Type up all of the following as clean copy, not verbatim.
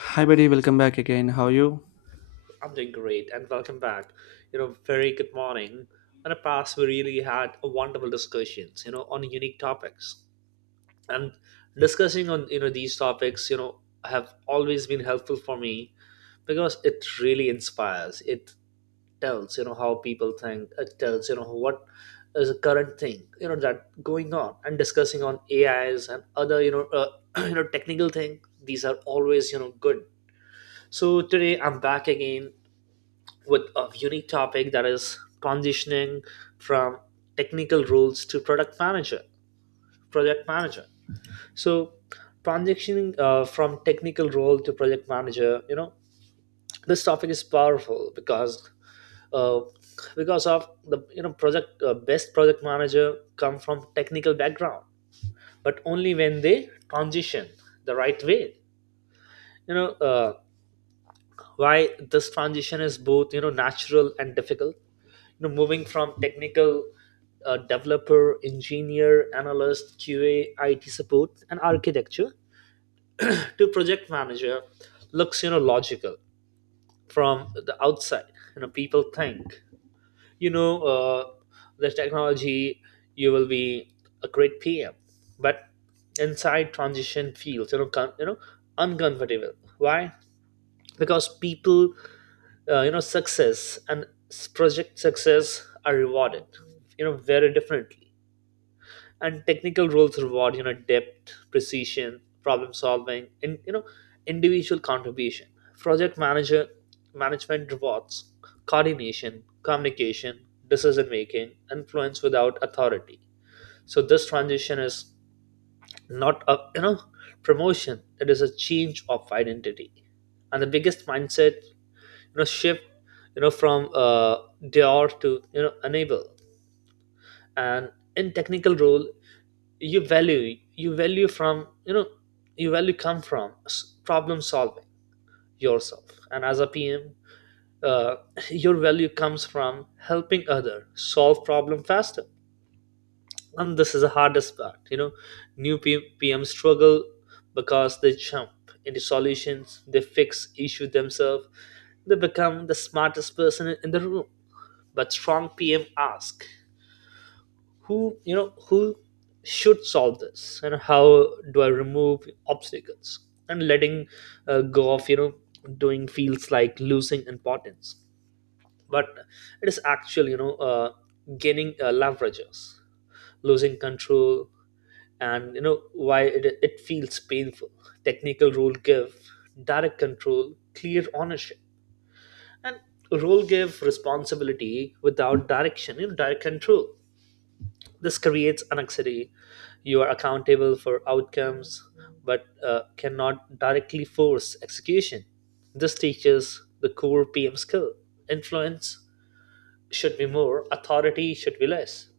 Hi, buddy. Welcome back again. How are you? I'm doing great and welcome back. Very good morning. In the past, we really had a wonderful discussions, on unique topics. And discussing on, these topics, have always been helpful for me because it really inspires. It tells, how people think. It tells, what is a current thing, that going on and discussing on AIs and other, technical thing. These are always, good. So today I'm back again with a unique topic that is transitioning from technical roles to product manager, project manager. So transitioning from technical role to project manager. This topic is powerful uh, because of the you know project best project manager come from technical background, but only when they transition the right way. you know uh, why this transition is both natural and difficult. You know, moving from technical developer, engineer, analyst, QA, IT support, and architecture to project manager looks logical from the outside. You know, people think you know uh, the technology, you will be a great PM, but inside transition feels uncomfortable. Why? Because people project success are rewarded very differently. And technical roles reward depth, precision, problem solving, and individual contribution. Project manager management rewards coordination, communication, decision making, influence without authority. So this transition is not a promotion, it is a change of identity. And the biggest mindset shift, you know from dare to enable. And in technical role, you value from you know you value come from problem solving yourself, and as a PM, uh, your value comes from helping other solve problem faster. And this is the hardest part. New PM struggle because they jump into solutions, they fix issue themselves, they become the smartest person in the room. But strong PM ask, who you know who should solve this, and how do I remove obstacles? And letting go of doing feels like losing importance, but it is actually gaining leverages, losing control. And you know why it feels painful. Technical rule give direct control, clear ownership, and role give responsibility without direction, direct control. This creates anxiety. You are accountable for outcomes, but cannot directly force execution. This teaches the core PM skill. Influence should be more, authority should be less.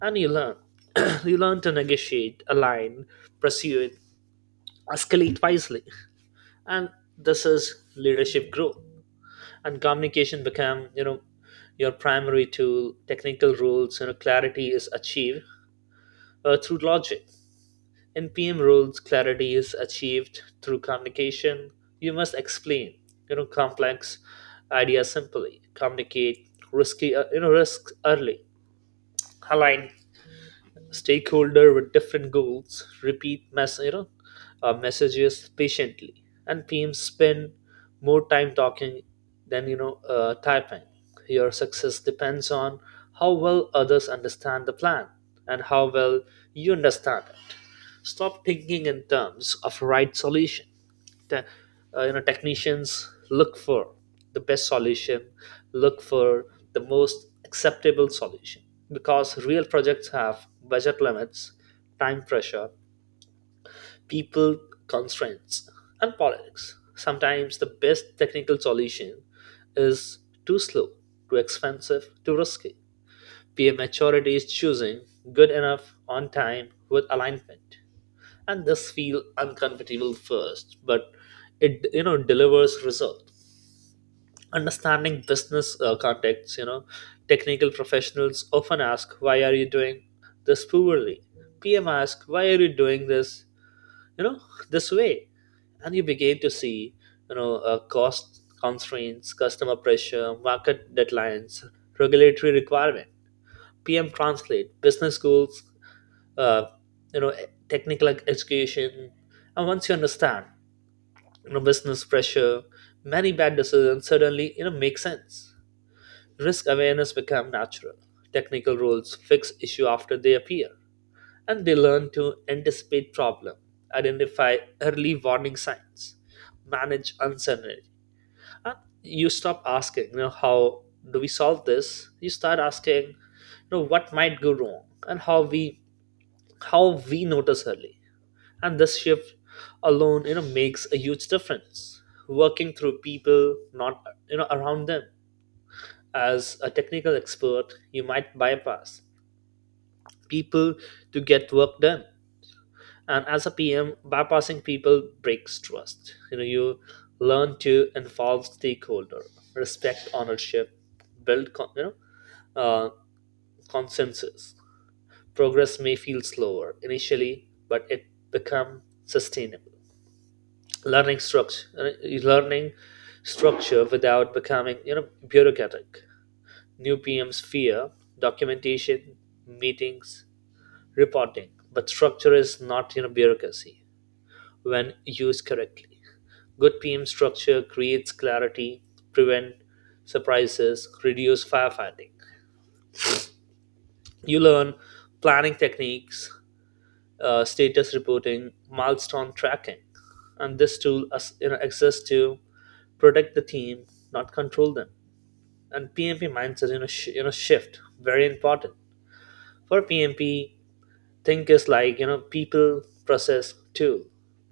And you learn. You learn to negotiate, align, pursue it, escalate wisely. And this is leadership growth. And communication become, your primary tool. Technical rules, clarity is achieved through logic. In PM rules, clarity is achieved through communication. You must explain, complex ideas simply. Communicate risks early. Align stakeholder with different goals, repeat messages patiently. And teams spend more time talking than typing. Your success depends on how well others understand the plan, and how well you understand it. Stop thinking in terms of right solution. te- Technicians look for the best solution. Look for the most acceptable solution, because real projects have budget limits, time pressure, people, constraints, and politics. Sometimes the best technical solution is too slow, too expensive, too risky. Peer maturity is choosing good enough, on time, with alignment. And this feel uncomfortable first, but it delivers result. Understanding business context. Technical professionals often ask, why are you doing this poorly? PM asks, why are you doing this, you know this way? And you begin to see cost constraints, customer pressure, market deadlines, regulatory requirement. PM Translate, business schools, uh, you know, technical education. And once you understand, business pressure, many bad decisions suddenly, make sense. Risk awareness become natural. Technical rules fix issue after they appear, and they learn to anticipate problem, identify early warning signs, manage uncertainty, and you stop asking, how do we solve this? You start asking, what might go wrong, and how we notice early. And this shift alone makes a huge difference. Working through people, not around them. As a technical expert, you might bypass people to get work done. And as a PM, bypassing people breaks trust. You learn to involve stakeholder, respect ownership, build uh, consensus. Progress may feel slower initially, but it become sustainable. learning structure Learning structure without becoming bureaucratic. New PMs fear documentation, meetings, reporting, but structure is not bureaucracy when used correctly. Good PM structure creates clarity, prevent surprises, reduce firefighting. You learn planning techniques, status reporting, milestone tracking, and this tool exists to protect the team, not control them. And PMP mindset, shift very important for PMP. Think is like people, process, tool,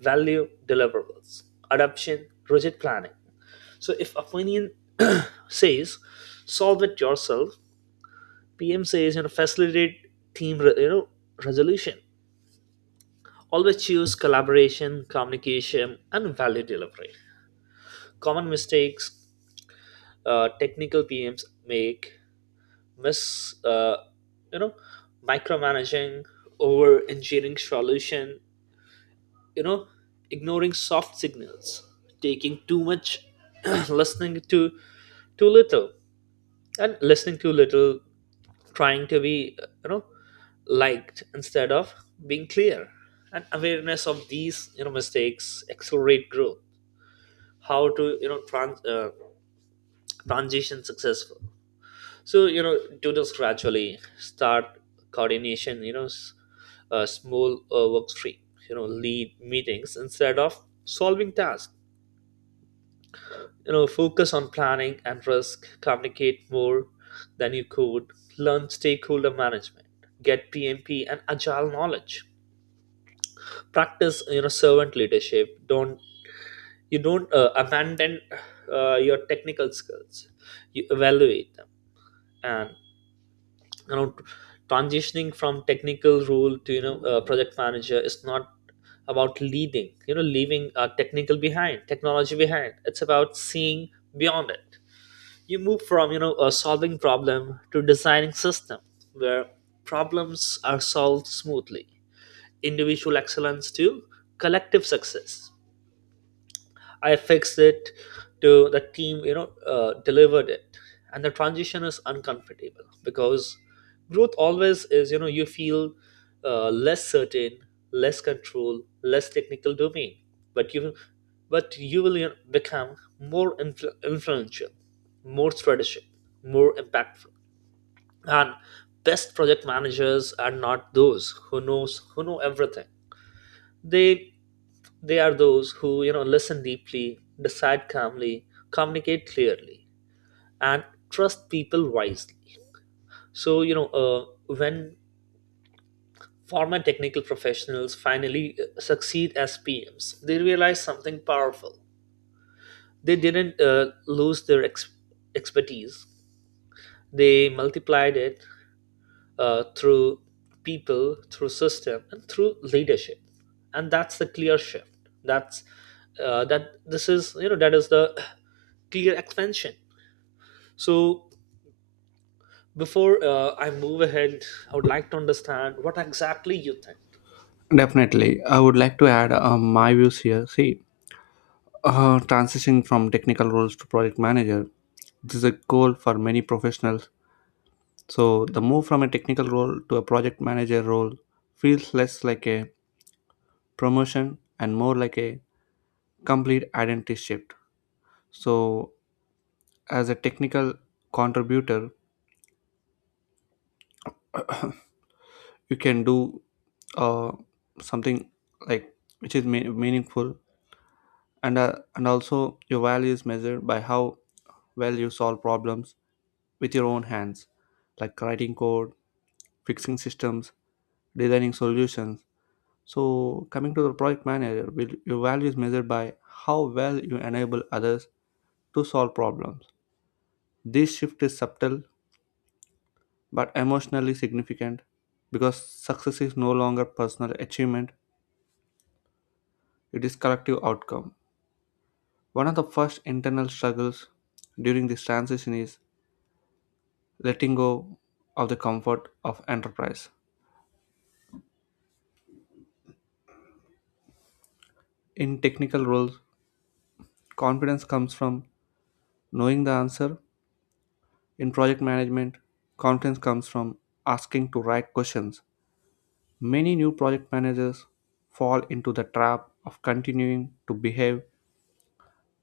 value, deliverables, adoption, rigid planning. So if opinion says solve it yourself, PM says, facilitate team re- you know resolution. Always choose collaboration, communication, and value delivery. Common mistakes technical PMs make: miss you know micromanaging, over engineering solution, you know ignoring soft signals, taking too much, listening to too little and listening too little, trying to be liked instead of being clear. And awareness of these mistakes accelerate growth. How to transition successful? So, do this gradually. Start coordination, small work stream. Lead meetings instead of solving tasks. Focus on planning and risk, communicate more than you could, learn stakeholder management, get PMP and agile knowledge, practice servant leadership. Don't you don't abandon your technical skills, you evaluate them. And, you know transitioning from technical role to project manager is not about leading you know leaving technical behind, technology behind. It's about seeing beyond it. You move from you know a solving problem to designing system where problems are solved smoothly, individual excellence to collective success. I fixed it, to the team, delivered it. And the transition is uncomfortable because growth always is. You feel less certain, less control, less technical domain. but you, but you will, become more influential, more strategic, more impactful. And best project managers are not those who know everything. They they are those who, listen deeply, decide calmly, communicate clearly, and trust people wisely. So, when former technical professionals finally succeed as PMs, they realize something powerful. They didn't lose their expertise, they multiplied it through people, through system, and through leadership. And that's the clear shift. That's that this is you know that is the clear expansion. So before I move ahead, I would like to understand what exactly you think. Definitely. I would like to add my views here. See, transitioning from technical roles to project manager, this is a goal for many professionals. So, the move from a technical role to a project manager role feels less like a promotion and more like a complete identity shift. So, as a technical contributor, you can do uh, something like which is meaningful and also your value is measured by how well you solve problems with your own hands, like writing code, fixing systems, designing solutions. So coming to the project manager, your value is measured by how well you enable others to solve problems. This shift is subtle but emotionally significant because success is no longer personal achievement, it is collective outcome. One of the first internal struggles during this transition is letting go of the comfort of enterprise. In technical roles, confidence comes from knowing the answer. In project management, confidence comes from asking to right questions. Many new project managers fall into the trap of continuing to behave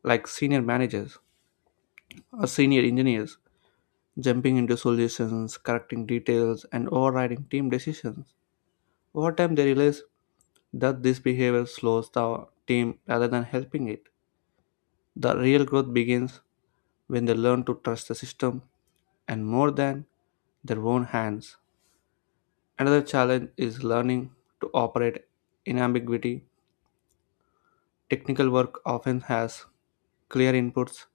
like senior managers or senior engineers, jumping into solutions, correcting details, and overriding team decisions. Over time, they realize that this behavior slows the team rather than helping it. The real growth begins when they learn to trust the system and more than their own hands. Another challenge is learning to operate in ambiguity. Technical work often has clear inputs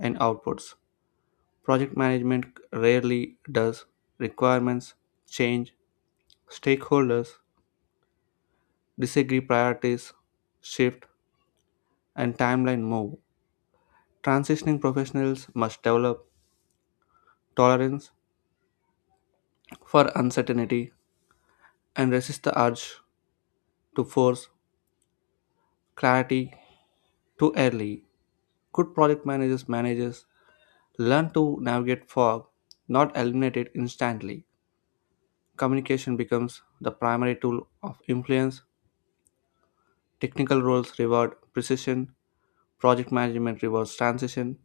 and outputs. Project management rarely does. Requirements change, stakeholders disagree, priorities shift, and timeline move. Transitioning professionals must develop tolerance for uncertainty and resist the urge to force clarity too early. Good project managers learn to navigate fog, not eliminate it instantly. Communication becomes the primary tool of influence. Technical roles reward precision, project management rewards transition.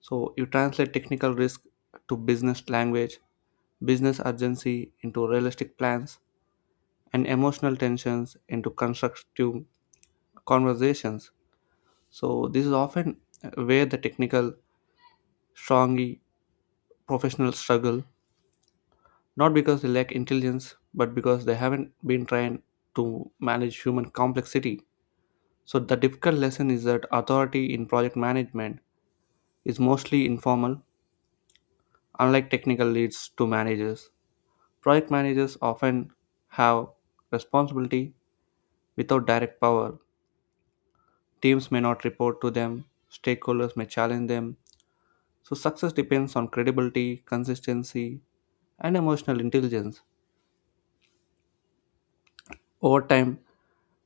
So you translate technical risk to business language, business urgency into realistic plans, and emotional tensions into constructive conversations. So this is often where the technical, strongly professionals struggle, not because they lack intelligence, but because they haven't been trained to manage human complexity. So the difficult lesson is that authority in project management is mostly informal, unlike technical leads to managers. Project managers often have responsibility without direct power. Teams may not report to them, stakeholders may challenge them. So, success depends on credibility, consistency, and emotional intelligence. Over time,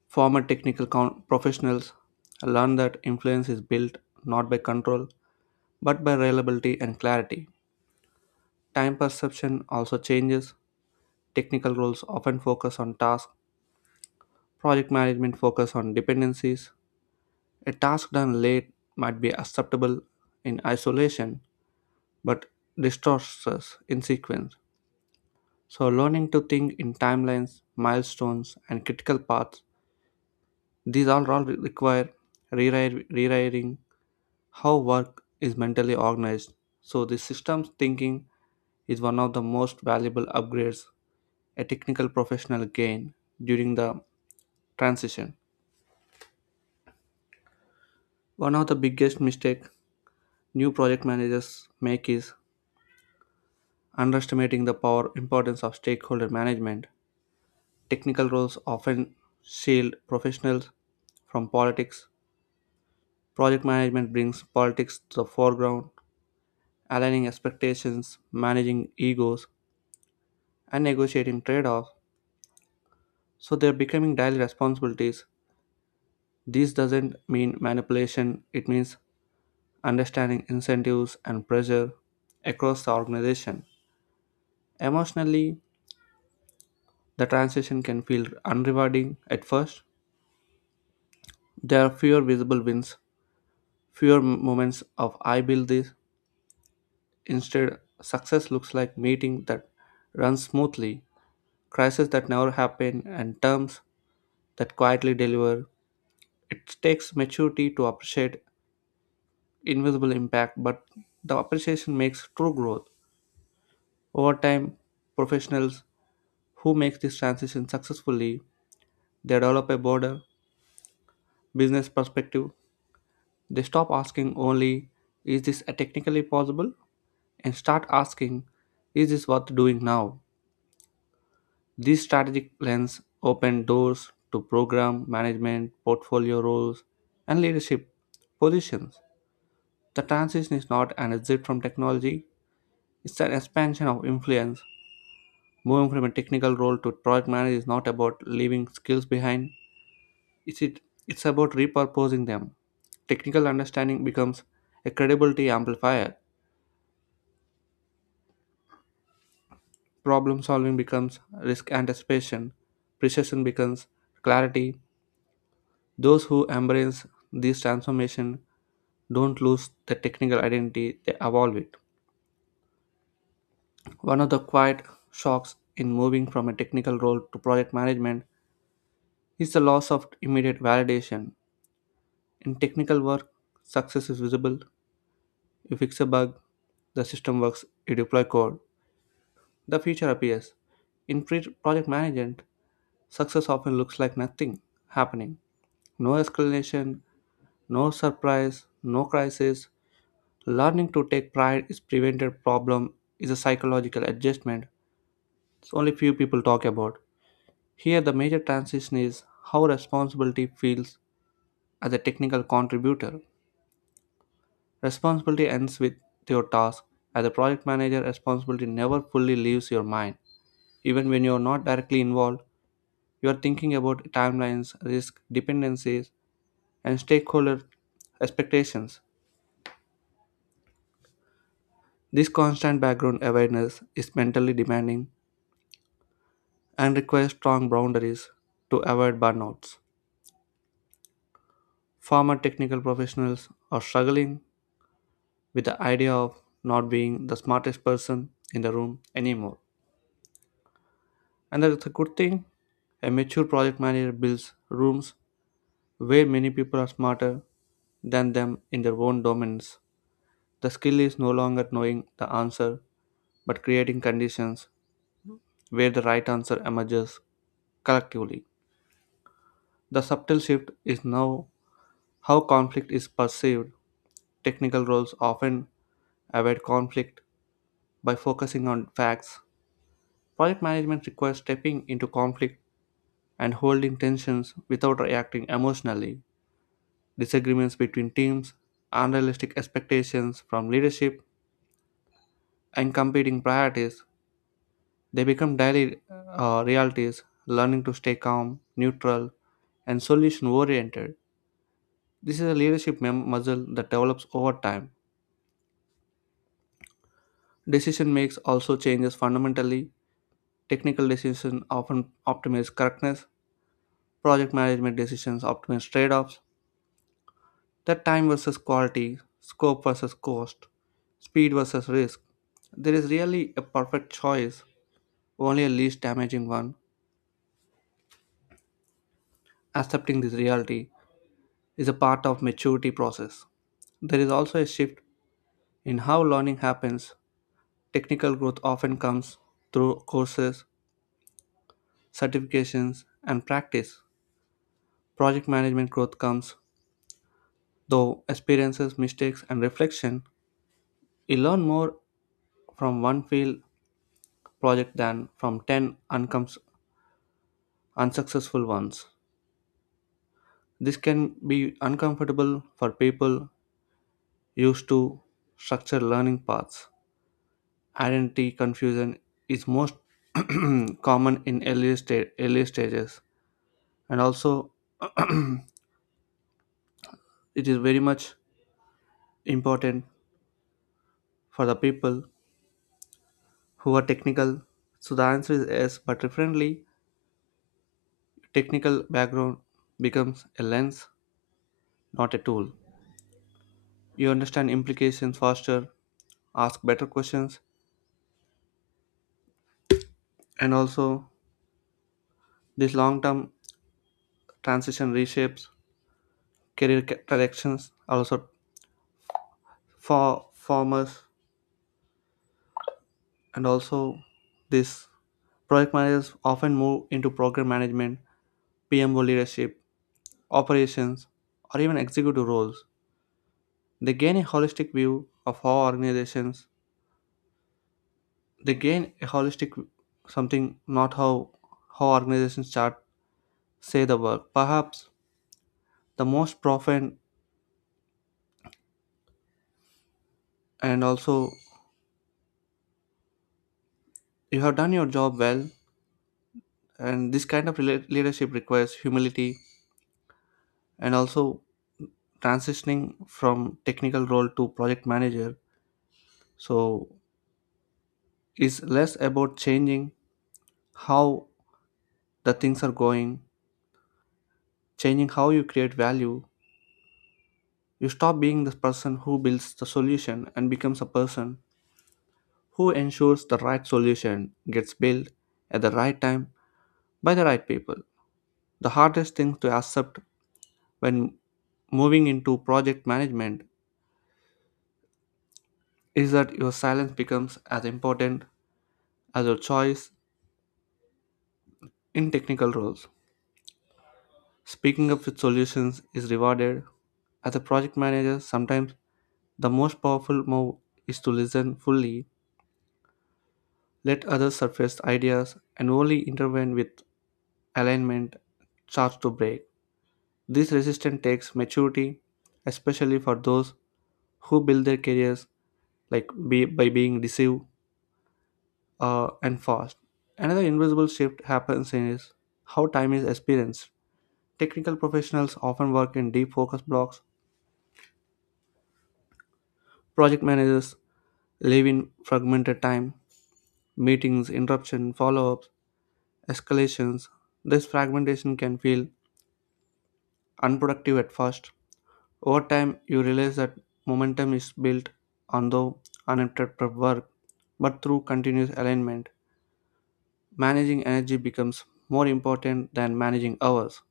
former technical professionals learn that influence is built not by control but by reliability and clarity. Time perception also changes. Technical roles often focus on tasks, project management focus on dependencies. A task done late might be acceptable in isolation but distorts us in sequence. So, learning to think in timelines, milestones, and critical paths, these all require rewriting how work is mentally organized. So, the systems thinking is one of the most valuable upgrades a technical professional gain during the transition. One of the biggest mistakes new project managers make is underestimating the power importance of stakeholder management. Technical roles often shield professionals from politics. Project management brings politics to the foreground, aligning expectations, managing egos, and negotiating trade offs. So they're becoming daily responsibilities. This doesn't mean manipulation, it means understanding incentives and pressure across the organization. Emotionally, the transition can feel unrewarding at first. There are fewer visible wins, fewer moments of I build this. Instead, success looks like meeting that runs smoothly, crises that never happen, and terms that quietly deliver. It takes maturity to appreciate invisible impact, but the appreciation makes true growth. Over time, professionals who make this transition successfully, they develop a broader business perspective. They stop asking only, is this technically possible? And start asking, is this worth doing now? These strategic plans open doors to program management, portfolio roles, and leadership positions. The transition is not an exit from technology, it's an expansion of influence. Moving from a technical role to project manager is not about leaving skills behind, it's, it, it's about repurposing them. Technical understanding becomes a credibility amplifier, problem solving becomes risk anticipation, precision becomes clarity. Those who embrace this transformation don't lose their technical identity, they evolve it. One of the quiet shocks in moving from a technical role to project management is the loss of immediate validation. In technical work, success is visible. You fix a bug, the system works, you deploy code, the feature appears. In project management, success often looks like nothing happening. No escalation, no surprise, no crisis. Learning to take pride is prevented problem is a psychological adjustment it's only few people talk about. Here the major transition is how responsibility feels as a technical contributor. Responsibility ends with your task. As a project manager, responsibility never fully leaves your mind. Even when you are not directly involved, you are thinking about timelines, risk, dependencies, and stakeholder expectations. This constant background awareness is mentally demanding and require strong boundaries to avoid burnouts. Former technical professionals are struggling with the idea of not being the smartest person in the room anymore. And that's a good thing. A mature project manager builds rooms where many people are smarter than them in their own domains. The skill is no longer knowing the answer, but creating conditions where the right answer emerges collectively. The subtle shift is now how conflict is perceived. Technical roles often avoid conflict by focusing on facts. Project management requires stepping into conflict and holding tensions without reacting emotionally. Disagreements between teams, unrealistic expectations from leadership, and competing priorities, they become daily realities, learning to stay calm, neutral, and solution oriented. This is a leadership muscle that develops over time. Decision makes also changes fundamentally. Technical decisions often optimize correctness. Project management decisions optimize trade offs. That time versus quality, scope versus cost, speed versus risk. There is really a perfect choice, only a least damaging one. Accepting this reality is a part of maturity process. There is also a shift in how learning happens. Technical growth often comes through courses, certifications, and practice. Project management growth comes, though, experiences, mistakes, and reflection. You learn more from one failed project than from 10 unsuccessful ones. This can be uncomfortable for people used to structured learning paths. Identity confusion is most common in early stages, and also it is very much important for the people who are technical. So the answer is yes, but differently technical background becomes a lens, not a tool. You understand implications faster, ask better questions, and also this long term transition reshapes career directions also for farmers and also this project managers often move into program management, PMO leadership, operations, or even executive roles. They gain a holistic view of how organizations they gain a holistic something not how how organizations chart say the work perhaps the most profound and also you have done your job well and this kind of leadership requires humility and also transitioning from technical role to project manager so is less about changing how the things are going, changing how you create value. You stop being the person who builds the solution and becomes a person who ensures the right solution gets built at the right time by the right people. The hardest thing to accept when moving into project management is that your silence becomes as important as your choice in technical roles. Speaking up with solutions is rewarded. As a project manager, sometimes the most powerful move is to listen fully, let others surface ideas, and only intervene with alignment charts to break. This resistance takes maturity, especially for those who build their careers like by being deceived and fast. Another invisible shift happens in is how time is experienced. Technical professionals often work in deep focus blocks. Project managers live in fragmented time, meetings, interruption, follow-ups, escalations. This fragmentation can feel unproductive at first. Over time, you realize that momentum is built on the uninterrupted work, but through continuous alignment, managing energy becomes more important than managing hours.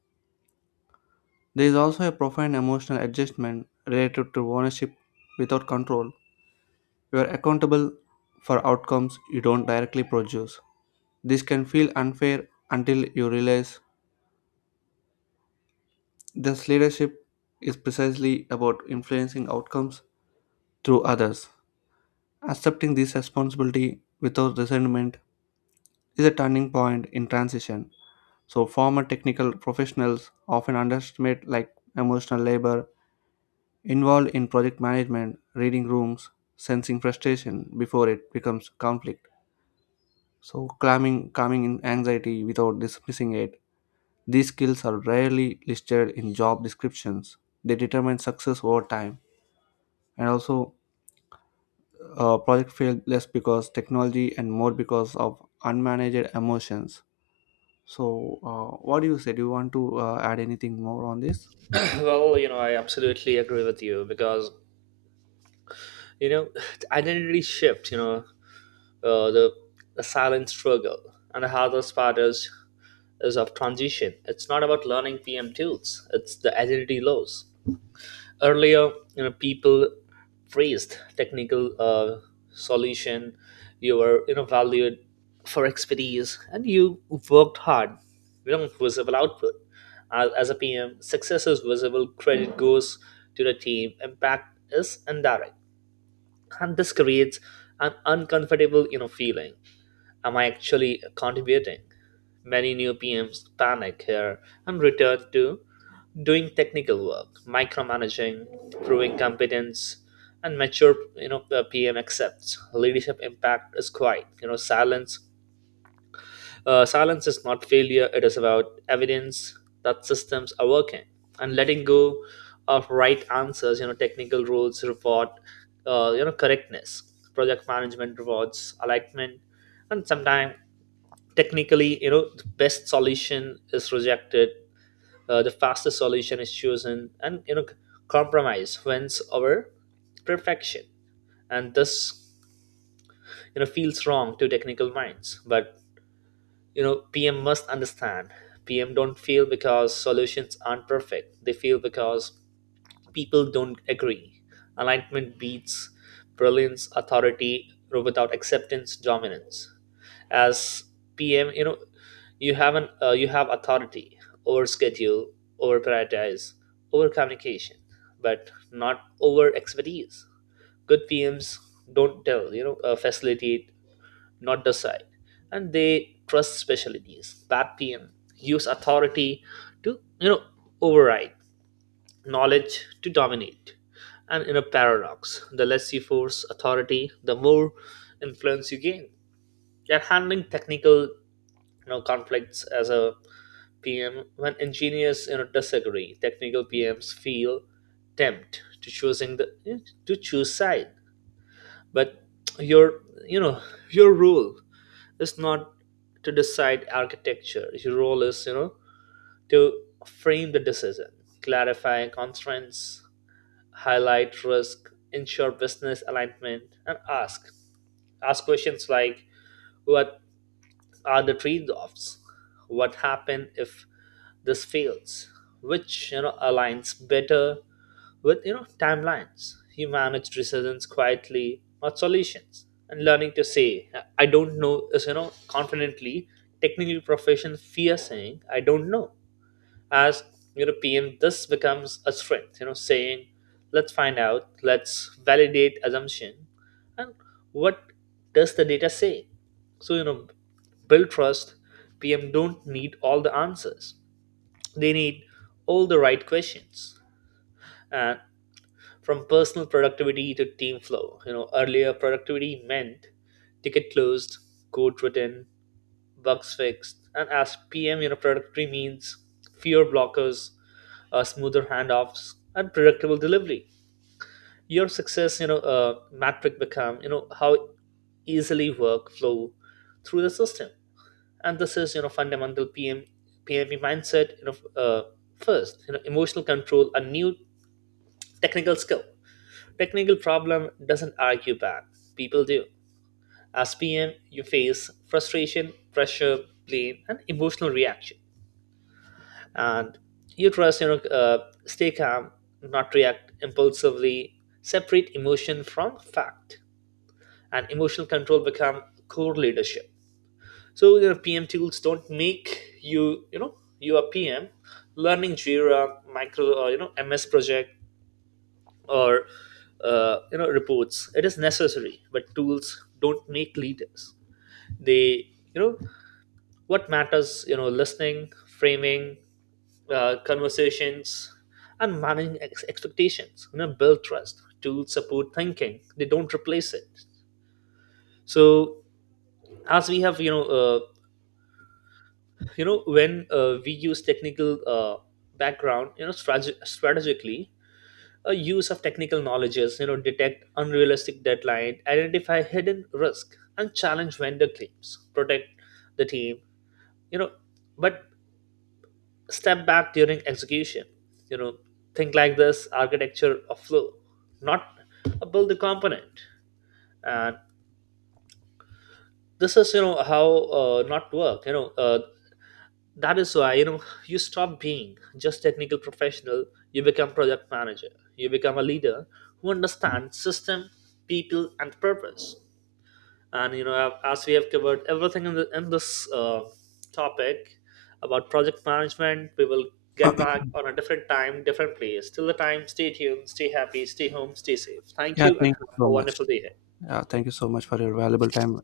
There is also a profound emotional adjustment related to ownership without control. You are accountable for outcomes you don't directly produce. This can feel unfair until you realize this leadership is precisely about influencing outcomes through others. Accepting this responsibility without resentment is a turning point in transition. So, former technical professionals often underestimate like emotional labor involved in project management, reading rooms, sensing frustration before it becomes conflict. So, calming in anxiety without dismissing it. These skills are rarely listed in job descriptions. They determine success over time. And also, project failed less because technology and more because of unmanaged emotions. So, what do you say? Do you want to add anything more on this? Well, you know, I absolutely agree with you because, you know identity shift. You know, uh, the, the silent struggle, and the hardest part is of transition. It's not about learning PM tools; it's the agility laws. Earlier, you know, people praised technical solution. You were, valued for expertise, and you worked hard. You know, visible output. As a PM, success is visible. Credit goes to the team. Impact is indirect, and this creates an uncomfortable, feeling, am I actually contributing? Many new PMs panic here and return to doing technical work, micromanaging, proving competence. And mature, the PM accepts leadership impact is quiet. You know silence. Silence is not failure. It is about evidence that systems are working, and letting go of right answers. You know, technical rules reward correctness. Project management rewards alignment, and sometimes technically, the best solution is rejected, the fastest solution is chosen, and compromise wins over perfection. And this, feels wrong to technical minds. But PM must understand, PM don't feel because solutions aren't perfect, they feel because people don't agree. Alignment beats brilliance. Authority without acceptance, dominance. As PM, you have an you have authority over schedule, over prioritize, over communication, but not over expertise. Good PMs don't tell, facilitate, not decide, and they trust specialties. Bad PM use authority to, override knowledge, to dominate. And in a paradox, the less you force authority, the more influence you gain. You're handling technical, conflicts as a PM when engineers, disagree. Technical PMs feel tempted to choose side, but your you know your role is not to decide architecture. Your role is, to frame the decision, clarify constraints, highlight risk, ensure business alignment, and ask questions like, what are the trade-offs, what happen if this fails, which, aligns better with, timelines. You manage decisions quietly, not solutions. And learning to say I don't know is, confidently. Technical profession fear saying I don't know. As European, this becomes a strength, you know, saying, let's find out, let's validate assumption, and what does the data say? So, you know, build trust, PM don't need all the answers. They need all the right questions. And from personal productivity to team flow, you know, earlier productivity meant ticket closed, code written, bugs fixed. And as PM, you know, productivity means fewer blockers, smoother handoffs, and predictable delivery. Your success, metric become, you know, how easily work flow through the system. And this is, you know, fundamental PM PME mindset. You know, uh, first, you know, emotional control, a new technical skill. Technical problem doesn't argue back. People do. As PM, you face frustration, pressure, blame, and emotional reaction. And you trust, stay calm, not react impulsively, separate emotion from fact. And emotional control become core leadership. So your PM tools don't make you, you know you are PM. Learning Jira, micro, or MS project, or reports, it is necessary, but tools don't make leaders. They you know What matters, listening, framing, conversations, and managing expectations, build trust. Tools support thinking, they don't replace it. So, as we have, when we use technical, background, strategically, a use of technical knowledge is, detect unrealistic deadline, identify hidden risk, and challenge vendor claims, protect the team, you know but step back during execution. You know, think like this architecture of flow, not a build the component. And this is, how not work. That is why, you stop being just technical professional. You become project manager. You become a leader who understands system, people, and purpose. And, as we have covered everything in, in this topic about project management, we will get back on a different time, different place. Till the time, stay tuned, stay happy, stay home, stay safe. Thank Yeah, you and thank you have so a much. wonderful day ahead. Yeah, thank you so much for your valuable time.